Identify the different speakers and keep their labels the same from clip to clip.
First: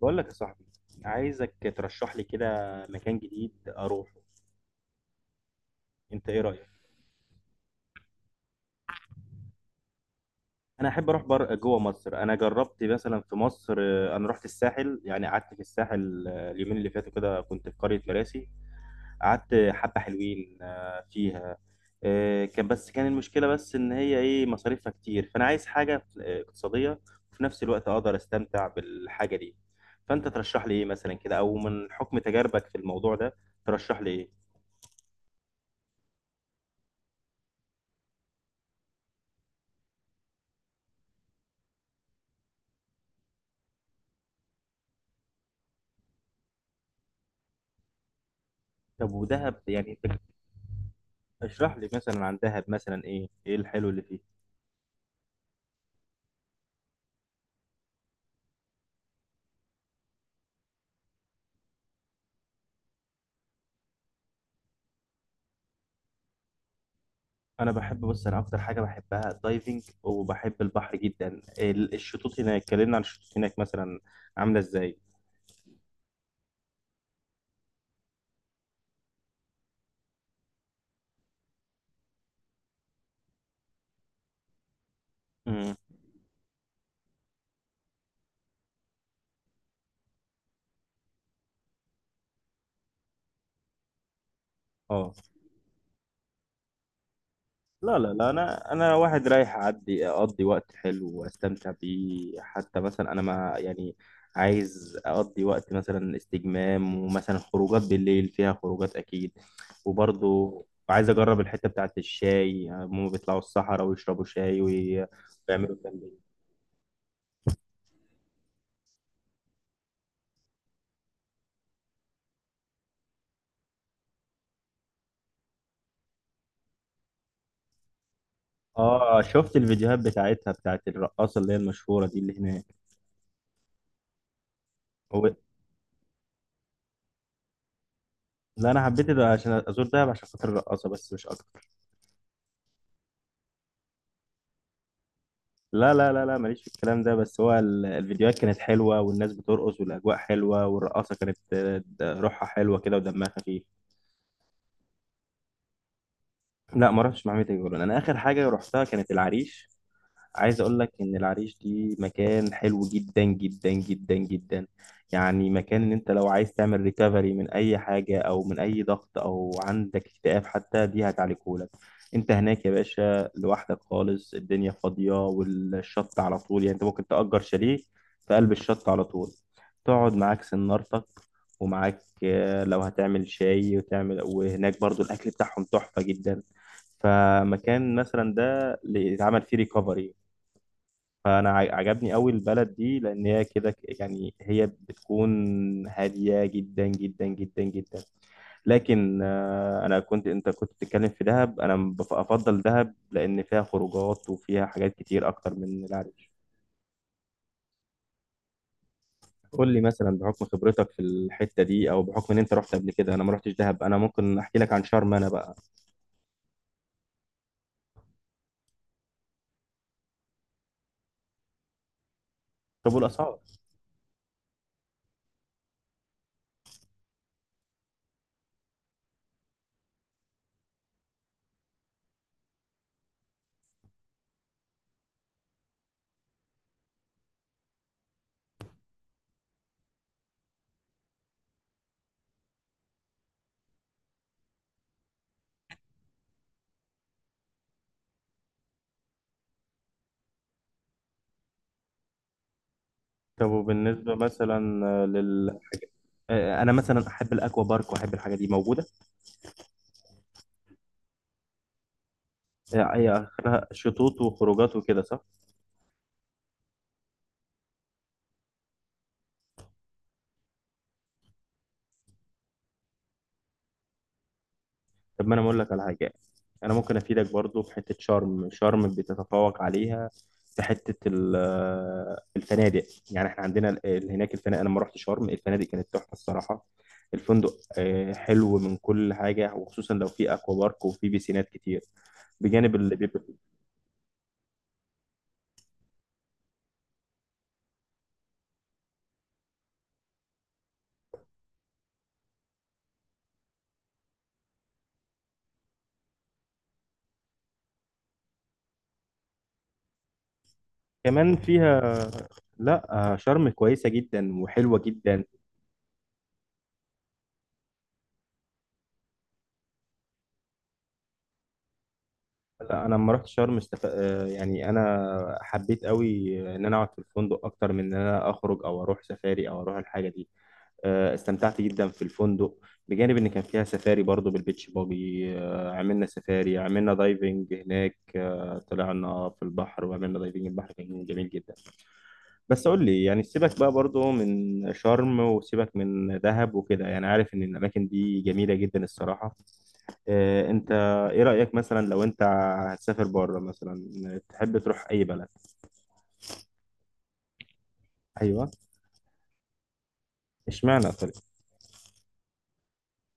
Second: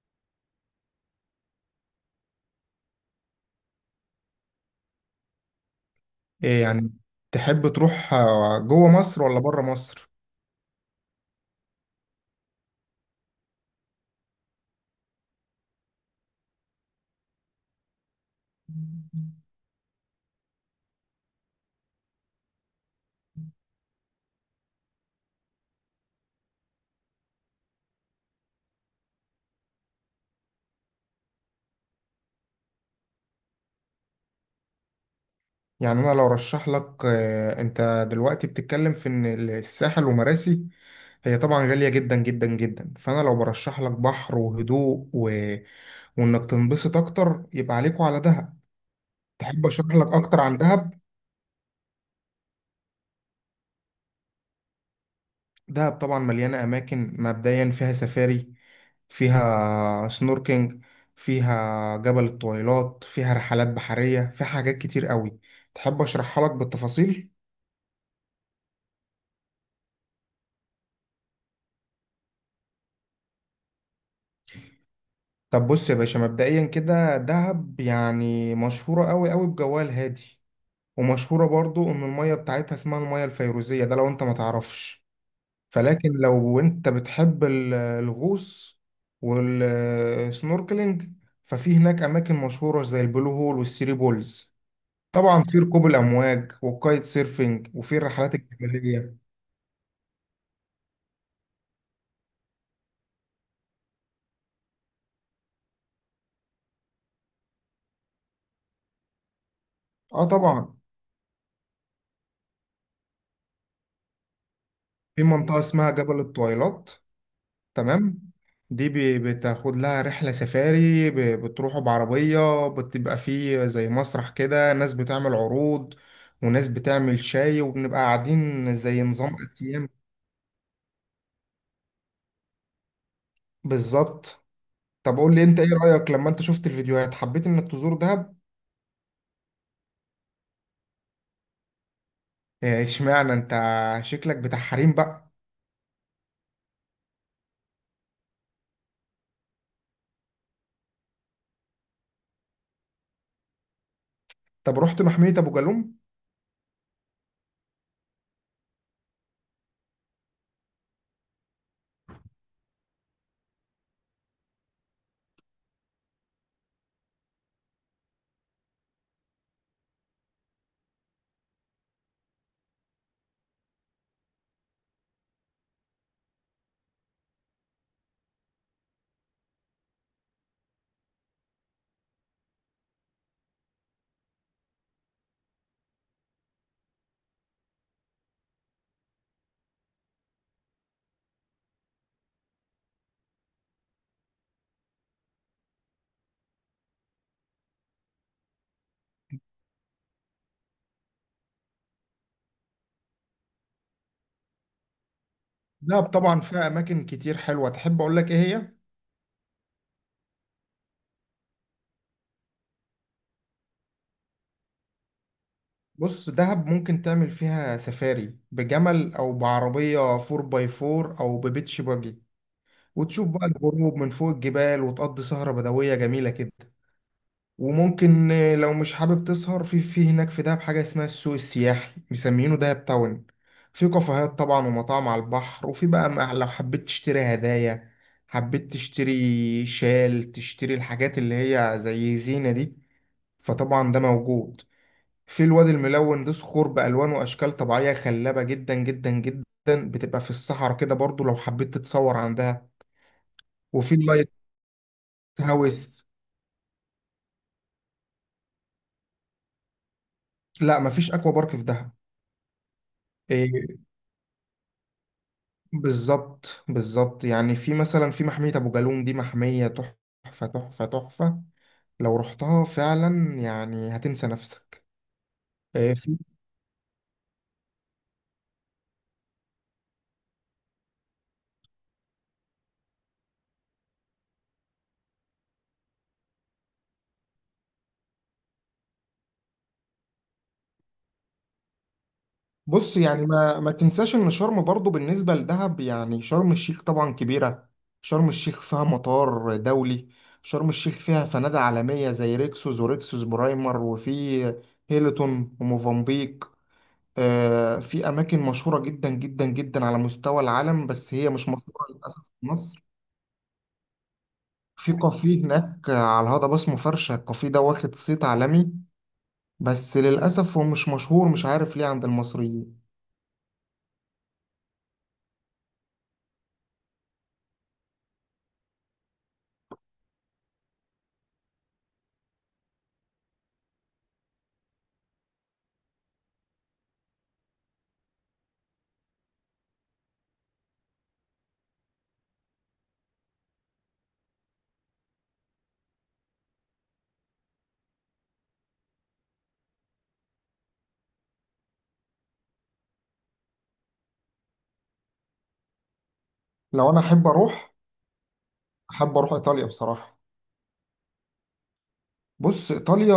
Speaker 1: بقول لك يا صاحبي، عايزك ترشح لي كده مكان جديد اروحه. انت ايه
Speaker 2: إيه
Speaker 1: رايك؟
Speaker 2: يعني تحب تروح جوه مصر ولا بره مصر؟
Speaker 1: انا احب اروح جوه مصر. انا جربت مثلا في مصر، انا رحت الساحل، يعني قعدت في الساحل، اليومين اللي فاتوا كده كنت في قريه مراسي. قعدت حبه حلوين فيها. كان، بس كان المشكله بس ان هي ايه مصاريفها كتير، فانا عايز حاجه اقتصاديه، وفي نفس الوقت اقدر استمتع بالحاجه دي. فانت ترشح لي ايه مثلا كده، او من حكم تجاربك في الموضوع ده ترشح لي ايه؟
Speaker 2: يعني انا لو رشح لك، انت دلوقتي بتتكلم في ان الساحل ومراسي. هي طبعا غالية جدا جدا جدا، فانا لو برشح لك بحر وهدوء وانك تنبسط اكتر، يبقى عليكوا على دهب.
Speaker 1: طب ودهب
Speaker 2: تحب اشرح
Speaker 1: يعني؟
Speaker 2: لك اكتر عن دهب؟
Speaker 1: اشرح لي مثلا عن دهب، مثلا ايه الحلو اللي فيه؟
Speaker 2: دهب طبعا مليانة أماكن، مبدئيا فيها سفاري، فيها سنوركينج، فيها جبل الطويلات، فيها رحلات بحرية، فيها حاجات كتير قوي. تحب أشرحها لك بالتفاصيل؟
Speaker 1: انا بحب، بص انا اكتر حاجه بحبها الدايفنج، وبحب البحر جدا. الشطوط هناك، اتكلمنا عن الشطوط هناك، مثلا عامله ازاي؟
Speaker 2: طب بص يا باشا، مبدئيا كده دهب يعني مشهورة قوي قوي بجوها الهادي، ومشهورة برضو إن المية بتاعتها اسمها المية الفيروزية، ده لو أنت ما تعرفش.
Speaker 1: امم
Speaker 2: فلكن لو انت بتحب الغوص والسنوركلينج، ففي هناك اماكن مشهوره زي البلو هول والثري بولز.
Speaker 1: اه،
Speaker 2: طبعا في ركوب الامواج والكايت سيرفينج، وفي
Speaker 1: لا لا لا،
Speaker 2: الرحلات
Speaker 1: انا
Speaker 2: الجبليه.
Speaker 1: واحد رايح اعدي اقضي وقت حلو واستمتع بيه، حتى مثلا انا ما يعني. عايز اقضي وقت مثلا استجمام، ومثلا خروجات بالليل، فيها خروجات اكيد.
Speaker 2: اه
Speaker 1: وبرضه
Speaker 2: طبعا،
Speaker 1: عايز اجرب الحته بتاعت الشاي، يعني هما بيطلعوا الصحراء ويشربوا شاي
Speaker 2: في منطقه
Speaker 1: ويعملوا
Speaker 2: اسمها جبل
Speaker 1: تمرين.
Speaker 2: الطويلات. تمام، دي بتاخد لها رحله سفاري، بتروحوا بعربيه، بتبقى فيه زي مسرح كده، ناس بتعمل عروض وناس بتعمل شاي، وبنبقى قاعدين زي
Speaker 1: اه،
Speaker 2: نظام
Speaker 1: شفت
Speaker 2: ايام.
Speaker 1: الفيديوهات بتاعتها، بتاعت الرقاصه اللي هي المشهوره دي اللي هناك.
Speaker 2: بالظبط. طب
Speaker 1: هو،
Speaker 2: قول لي انت ايه رأيك لما انت شفت الفيديوهات حبيت انك تزور دهب؟
Speaker 1: لا انا حبيت ده عشان ازور دهب عشان خاطر الرقاصه، بس مش اكتر.
Speaker 2: اشمعنى انت؟ شكلك بتاع حريم بقى.
Speaker 1: لا لا لا لا، ماليش في الكلام ده، بس هو الفيديوهات كانت حلوة والناس بترقص والأجواء حلوة، والرقاصة كانت روحها حلوة كده ودمها خفيف.
Speaker 2: طب رحت محمية ابو جالوم؟
Speaker 1: لا، ما رحتش مع ميتا جولان. أنا آخر حاجة رحتها كانت العريش. عايز اقول لك ان العريش دي مكان حلو جدا جدا جدا جدا. يعني مكان ان انت لو عايز تعمل ريكفري من اي حاجه، او من اي ضغط، او عندك اكتئاب حتى، دي هتعالجهولك. انت هناك يا باشا لوحدك خالص، الدنيا فاضيه والشط على طول، يعني انت ممكن تأجر شاليه في قلب الشط على طول، تقعد معاك سنارتك، ومعاك لو هتعمل شاي وتعمل، وهناك برضو الاكل بتاعهم تحفه جدا. فمكان مثلا ده اللي يتعمل فيه ريكفري. فانا عجبني قوي البلد دي، لان هي كده يعني هي بتكون هاديه جدا جدا جدا جدا. لكن انا كنت، انت كنت بتتكلم في دهب، انا افضل دهب لان فيها خروجات وفيها حاجات كتير اكتر من
Speaker 2: دهب
Speaker 1: العريش.
Speaker 2: طبعا فيها اماكن كتير حلوة، تحب اقول لك ايه هي؟
Speaker 1: قول لي مثلا بحكم خبرتك في الحته دي، او بحكم ان انت رحت قبل كده، انا ما رحتش دهب، انا ممكن احكي لك عن شرم انا بقى.
Speaker 2: بص، دهب ممكن تعمل فيها سفاري بجمل او بعربية 4 باي 4 او ببيتش باجي،
Speaker 1: طب
Speaker 2: وتشوف
Speaker 1: والاسعار؟
Speaker 2: بقى الغروب من فوق الجبال، وتقضي سهرة بدوية جميلة كده. وممكن لو مش حابب تسهر في هناك في دهب، حاجة اسمها السوق السياحي مسمينه دهب تاون. في كافيهات طبعا ومطاعم على البحر، وفي بقى لو حبيت تشتري هدايا، حبيت تشتري شال، تشتري الحاجات اللي هي زي زينة دي، فطبعا ده موجود. في الوادي الملون، ده صخور بألوان وأشكال طبيعية خلابة جدا جدا جدا، بتبقى في الصحراء كده، برضو لو حبيت تتصور عندها.
Speaker 1: طب
Speaker 2: وفي
Speaker 1: وبالنسبه
Speaker 2: اللايت
Speaker 1: مثلا لل...
Speaker 2: هاوس.
Speaker 1: انا مثلا احب الاكوا بارك، واحب الحاجه دي موجوده.
Speaker 2: لا، مفيش أكوا بارك في دهب.
Speaker 1: هي اخرها
Speaker 2: إيه،
Speaker 1: شطوط وخروجات وكده، صح؟
Speaker 2: بالظبط بالظبط. يعني في مثلا في محمية أبو جالوم، دي محمية تحفة تحفة تحفة، لو رحتها فعلا يعني هتنسى نفسك.
Speaker 1: طب ما انا اقول لك على
Speaker 2: آه،
Speaker 1: حاجه.
Speaker 2: في
Speaker 1: انا ممكن افيدك برضو في حته شرم، شرم بتتفوق عليها في حته الفنادق. يعني احنا عندنا هناك الفنادق. انا لما رحت شرم الفنادق كانت تحفه الصراحه. الفندق حلو من كل حاجه، وخصوصا لو في اكوا بارك وفي بيسينات كتير بجانب اللي
Speaker 2: بص
Speaker 1: بيبقى
Speaker 2: يعني ما تنساش إن شرم برضو بالنسبة لدهب، يعني شرم الشيخ طبعا كبيرة. شرم الشيخ فيها مطار دولي، شرم الشيخ فيها فنادق عالمية زي ريكسوس وريكسوس برايمر، وفي هيلتون وموفنبيك. في أماكن مشهورة جدا جدا جدا على مستوى العالم، بس هي
Speaker 1: كمان
Speaker 2: مش مشهورة
Speaker 1: فيها.
Speaker 2: للأسف في مصر.
Speaker 1: لا، شرم كويسه جدا وحلوه
Speaker 2: في
Speaker 1: جدا.
Speaker 2: كافيه هناك على الهضبة اسمه فرشة، الكافيه ده واخد صيت عالمي، بس للأسف هو مش مشهور، مش عارف ليه، عند المصريين.
Speaker 1: لا، انا لما رحت شرم استف... آه، يعني انا حبيت قوي ان انا اقعد في الفندق اكتر من ان انا اخرج او اروح سفاري او اروح الحاجه دي. استمتعت جدا في الفندق، بجانب ان كان فيها سفاري برضو بالبيتش باجي. عملنا سفاري، عملنا دايفنج هناك. طلعنا في البحر وعملنا دايفنج، البحر كان جميل جدا. بس قول لي يعني، سيبك بقى برضو من شرم، وسيبك من دهب وكده، يعني عارف ان الاماكن دي جميله جدا الصراحه. إيه انت؟ ايه رأيك مثلا لو انت هتسافر بره مثلا تحب تروح اي بلد؟
Speaker 2: لو أنا أحب أروح،
Speaker 1: ايوه.
Speaker 2: أحب أروح إيطاليا بصراحة.
Speaker 1: اشمعنى ايطاليا؟
Speaker 2: بص، إيطاليا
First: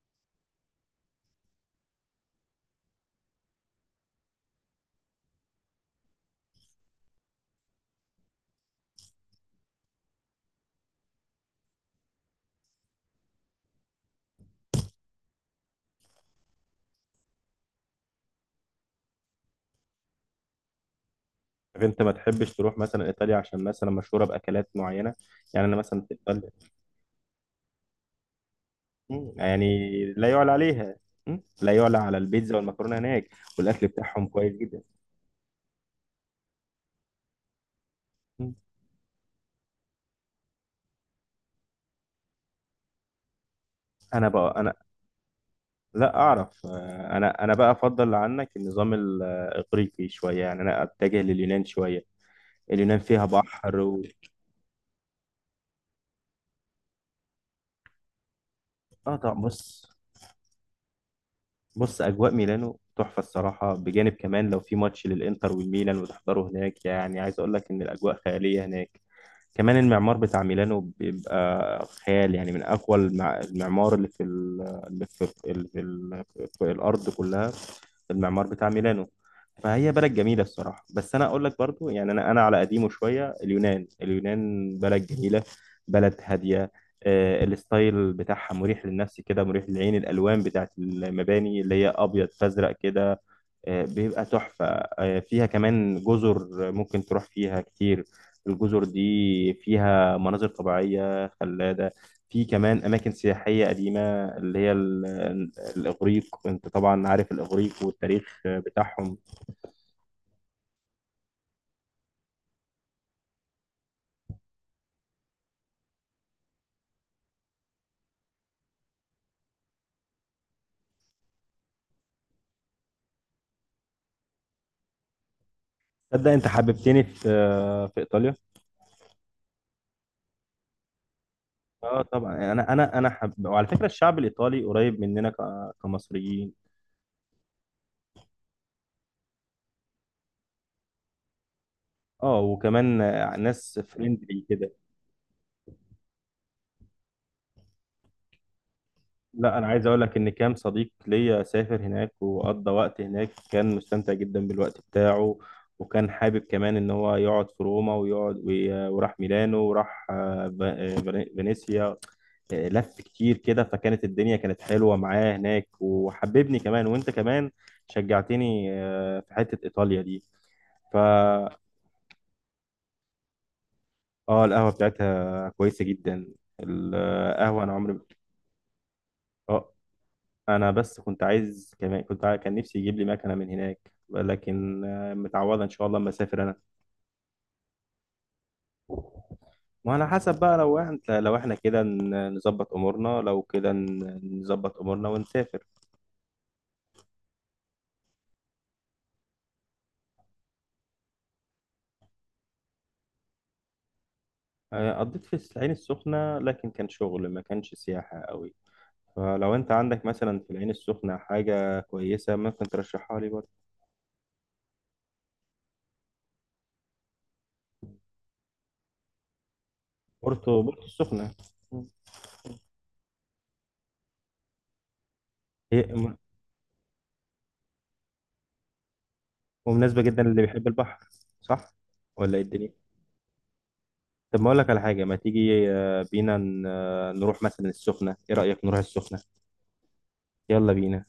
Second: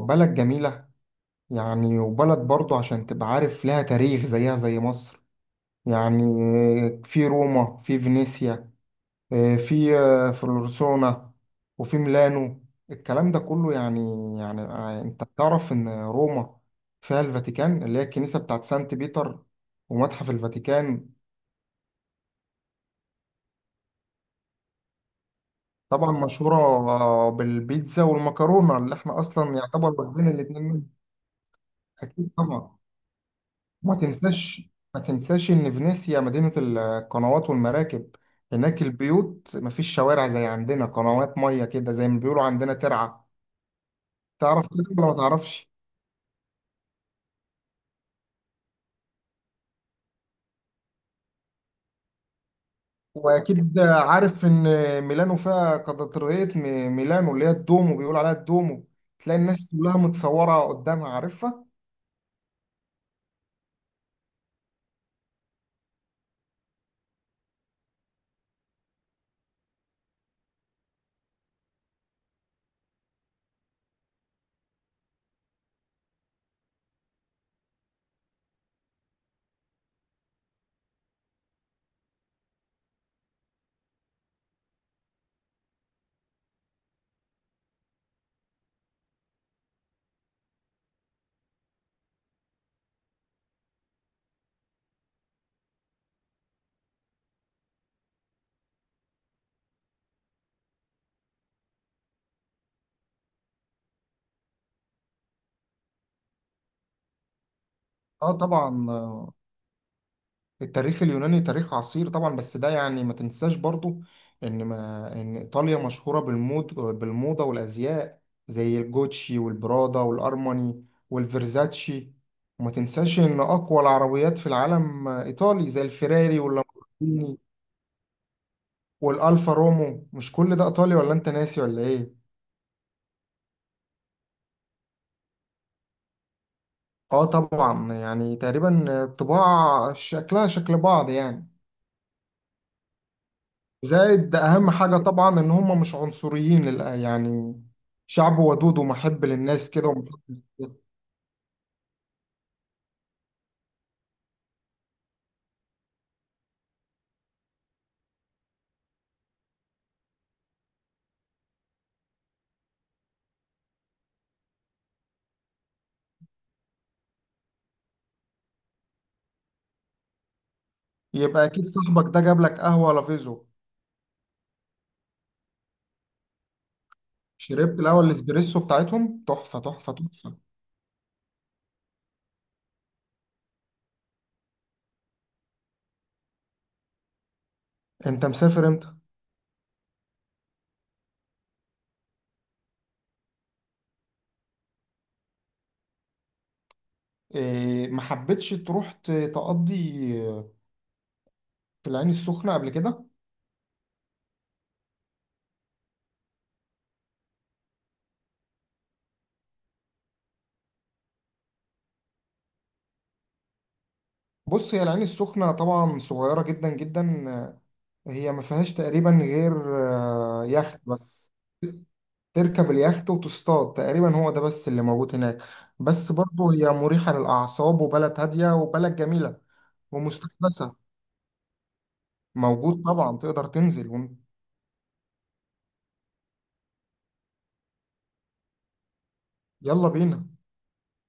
Speaker 2: بلد جميلة، يعني وبلد برضو عشان تبقى عارف لها تاريخ زيها زي مصر. يعني في روما، في فينيسيا، في فلورسونا، وفي ميلانو، الكلام ده كله. يعني يعني انت تعرف ان روما فيها الفاتيكان اللي هي الكنيسة بتاعت سانت بيتر، ومتحف الفاتيكان.
Speaker 1: طب انت ما تحبش تروح مثلا ايطاليا عشان مثلا مشهورة باكلات معينة؟ يعني انا مثلا في
Speaker 2: طبعا
Speaker 1: ايطاليا.
Speaker 2: مشهورة بالبيتزا والمكرونة، اللي احنا اصلا
Speaker 1: يعني
Speaker 2: يعتبر واخدين
Speaker 1: لا يعلى
Speaker 2: الاتنين منهم.
Speaker 1: عليها. لا يعلى على
Speaker 2: اكيد
Speaker 1: البيتزا
Speaker 2: طبعا.
Speaker 1: والمكرونة هناك. والاكل
Speaker 2: ما
Speaker 1: بتاعهم كويس
Speaker 2: تنساش
Speaker 1: جدا.
Speaker 2: ما تنساش ان فينيسيا مدينة القنوات والمراكب.
Speaker 1: مم،
Speaker 2: هناك البيوت مفيش شوارع زي عندنا، قنوات مية كده زي ما بيقولوا عندنا ترعة،
Speaker 1: انا بقى،
Speaker 2: تعرف
Speaker 1: انا
Speaker 2: كده ولا ما تعرفش؟
Speaker 1: لا اعرف. انا بقى افضل عنك النظام الاغريقي شوية، يعني انا اتجه لليونان شوية. اليونان فيها
Speaker 2: واكيد
Speaker 1: بحر و...
Speaker 2: عارف ان ميلانو فيها كاتدرائية ميلانو اللي هي الدومو، بيقول عليها الدومو.
Speaker 1: اه طبعا،
Speaker 2: تلاقي الناس
Speaker 1: بص.
Speaker 2: كلها متصورة قدامها، عارفها.
Speaker 1: بص، اجواء ميلانو تحفه الصراحه، بجانب كمان لو في ماتش للانتر والميلان وتحضره هناك، يعني عايز اقول لك ان الاجواء خياليه هناك. كمان المعمار بتاع ميلانو بيبقى خيال، يعني من اقوى المعمار اللي في ال... اللي في, اللي في, ال... في الارض كلها. المعمار بتاع ميلانو، فهي بلد جميله الصراحه. بس انا اقول لك برضو، يعني انا على قديمه شويه، اليونان، اليونان بلد جميله، بلد هاديه. الستايل بتاعها مريح للنفس كده، مريح للعين، الالوان بتاعت المباني اللي هي ابيض فازرق كده بيبقى تحفه. فيها كمان جزر ممكن تروح فيها كتير. الجزر دي فيها مناظر طبيعيه خلابه. في كمان اماكن سياحيه قديمه، اللي هي الاغريق، انت طبعا عارف الاغريق
Speaker 2: اه
Speaker 1: والتاريخ
Speaker 2: طبعا.
Speaker 1: بتاعهم.
Speaker 2: التاريخ اليوناني تاريخ عصير طبعا، بس ده يعني ما تنساش برضو ان ما ان ايطاليا مشهورة بالمود، بالموضة والازياء، زي الجوتشي والبرادا والارماني والفيرزاتشي. وما تنساش ان اقوى العربيات في العالم ايطالي، زي
Speaker 1: تصدق
Speaker 2: الفيراري
Speaker 1: انت حببتني في،
Speaker 2: واللامبورجيني
Speaker 1: ايطاليا.
Speaker 2: والالفا رومو. مش كل ده ايطالي ولا انت ناسي ولا
Speaker 1: اه
Speaker 2: ايه؟
Speaker 1: طبعا، وعلى فكره الشعب الايطالي قريب مننا كمصريين.
Speaker 2: اه طبعا، يعني تقريبا طباع شكلها شكل بعض يعني.
Speaker 1: اه، وكمان ناس
Speaker 2: زائد ده
Speaker 1: فريندلي
Speaker 2: اهم
Speaker 1: كده.
Speaker 2: حاجة طبعا، ان هم مش عنصريين يعني شعب ودود ومحب
Speaker 1: لا، انا
Speaker 2: للناس
Speaker 1: عايز
Speaker 2: كده،
Speaker 1: اقول لك ان
Speaker 2: ومحب.
Speaker 1: كام صديق ليا سافر هناك، وقضى وقت هناك كان مستمتع جدا بالوقت بتاعه. وكان حابب كمان ان هو يقعد في روما، ويقعد وراح ميلانو، وراح فينيسيا. لف كتير كده، فكانت الدنيا كانت حلوة معاه هناك، وحببني كمان، وانت كمان شجعتني في حتة ايطاليا دي،
Speaker 2: يبقى
Speaker 1: فا...
Speaker 2: اكيد صاحبك ده جاب لك قهوة لافيزو.
Speaker 1: اه، القهوة بتاعتها كويسة جدا. القهوة انا
Speaker 2: شربت
Speaker 1: عمري...
Speaker 2: القهوة الاسبريسو بتاعتهم تحفة
Speaker 1: اه،
Speaker 2: تحفة تحفة.
Speaker 1: انا بس كنت عايز كمان، كنت كان نفسي يجيب لي مكنه من هناك، لكن متعوضه ان شاء الله اما اسافر انا.
Speaker 2: انت مسافر امتى؟
Speaker 1: وعلى حسب بقى، لو احنا كده نظبط امورنا، لو كده نظبط امورنا ونسافر.
Speaker 2: إيه، ما حبيتش تروح تقضي في العين السخنة قبل كده؟
Speaker 1: قضيت في العين السخنه، لكن كان شغل، ما كانش سياحه قوي. فلو انت عندك مثلا في العين السخنه حاجه كويسه، ممكن ترشحها لي برضه.
Speaker 2: بص، هي العين السخنة طبعا صغيرة جدا جدا، هي ما فيهاش تقريبا غير
Speaker 1: بورتو،
Speaker 2: يخت
Speaker 1: بورتو السخنه.
Speaker 2: بس. تركب اليخت وتصطاد، تقريبا هو ده بس اللي موجود هناك.
Speaker 1: هي
Speaker 2: بس
Speaker 1: م-
Speaker 2: برضه هي مريحة للأعصاب، وبلد هادية وبلد جميلة
Speaker 1: ومناسبه جدا للي بيحب
Speaker 2: ومستحدثة.
Speaker 1: البحر. صح، ولا ايه الدنيا؟
Speaker 2: موجود طبعا، تقدر تنزل
Speaker 1: طب ما اقول لك على حاجه، ما تيجي بينا نروح مثلا السخنه، ايه رايك نروح السخنه؟
Speaker 2: يلا بينا.
Speaker 1: يلا بينا.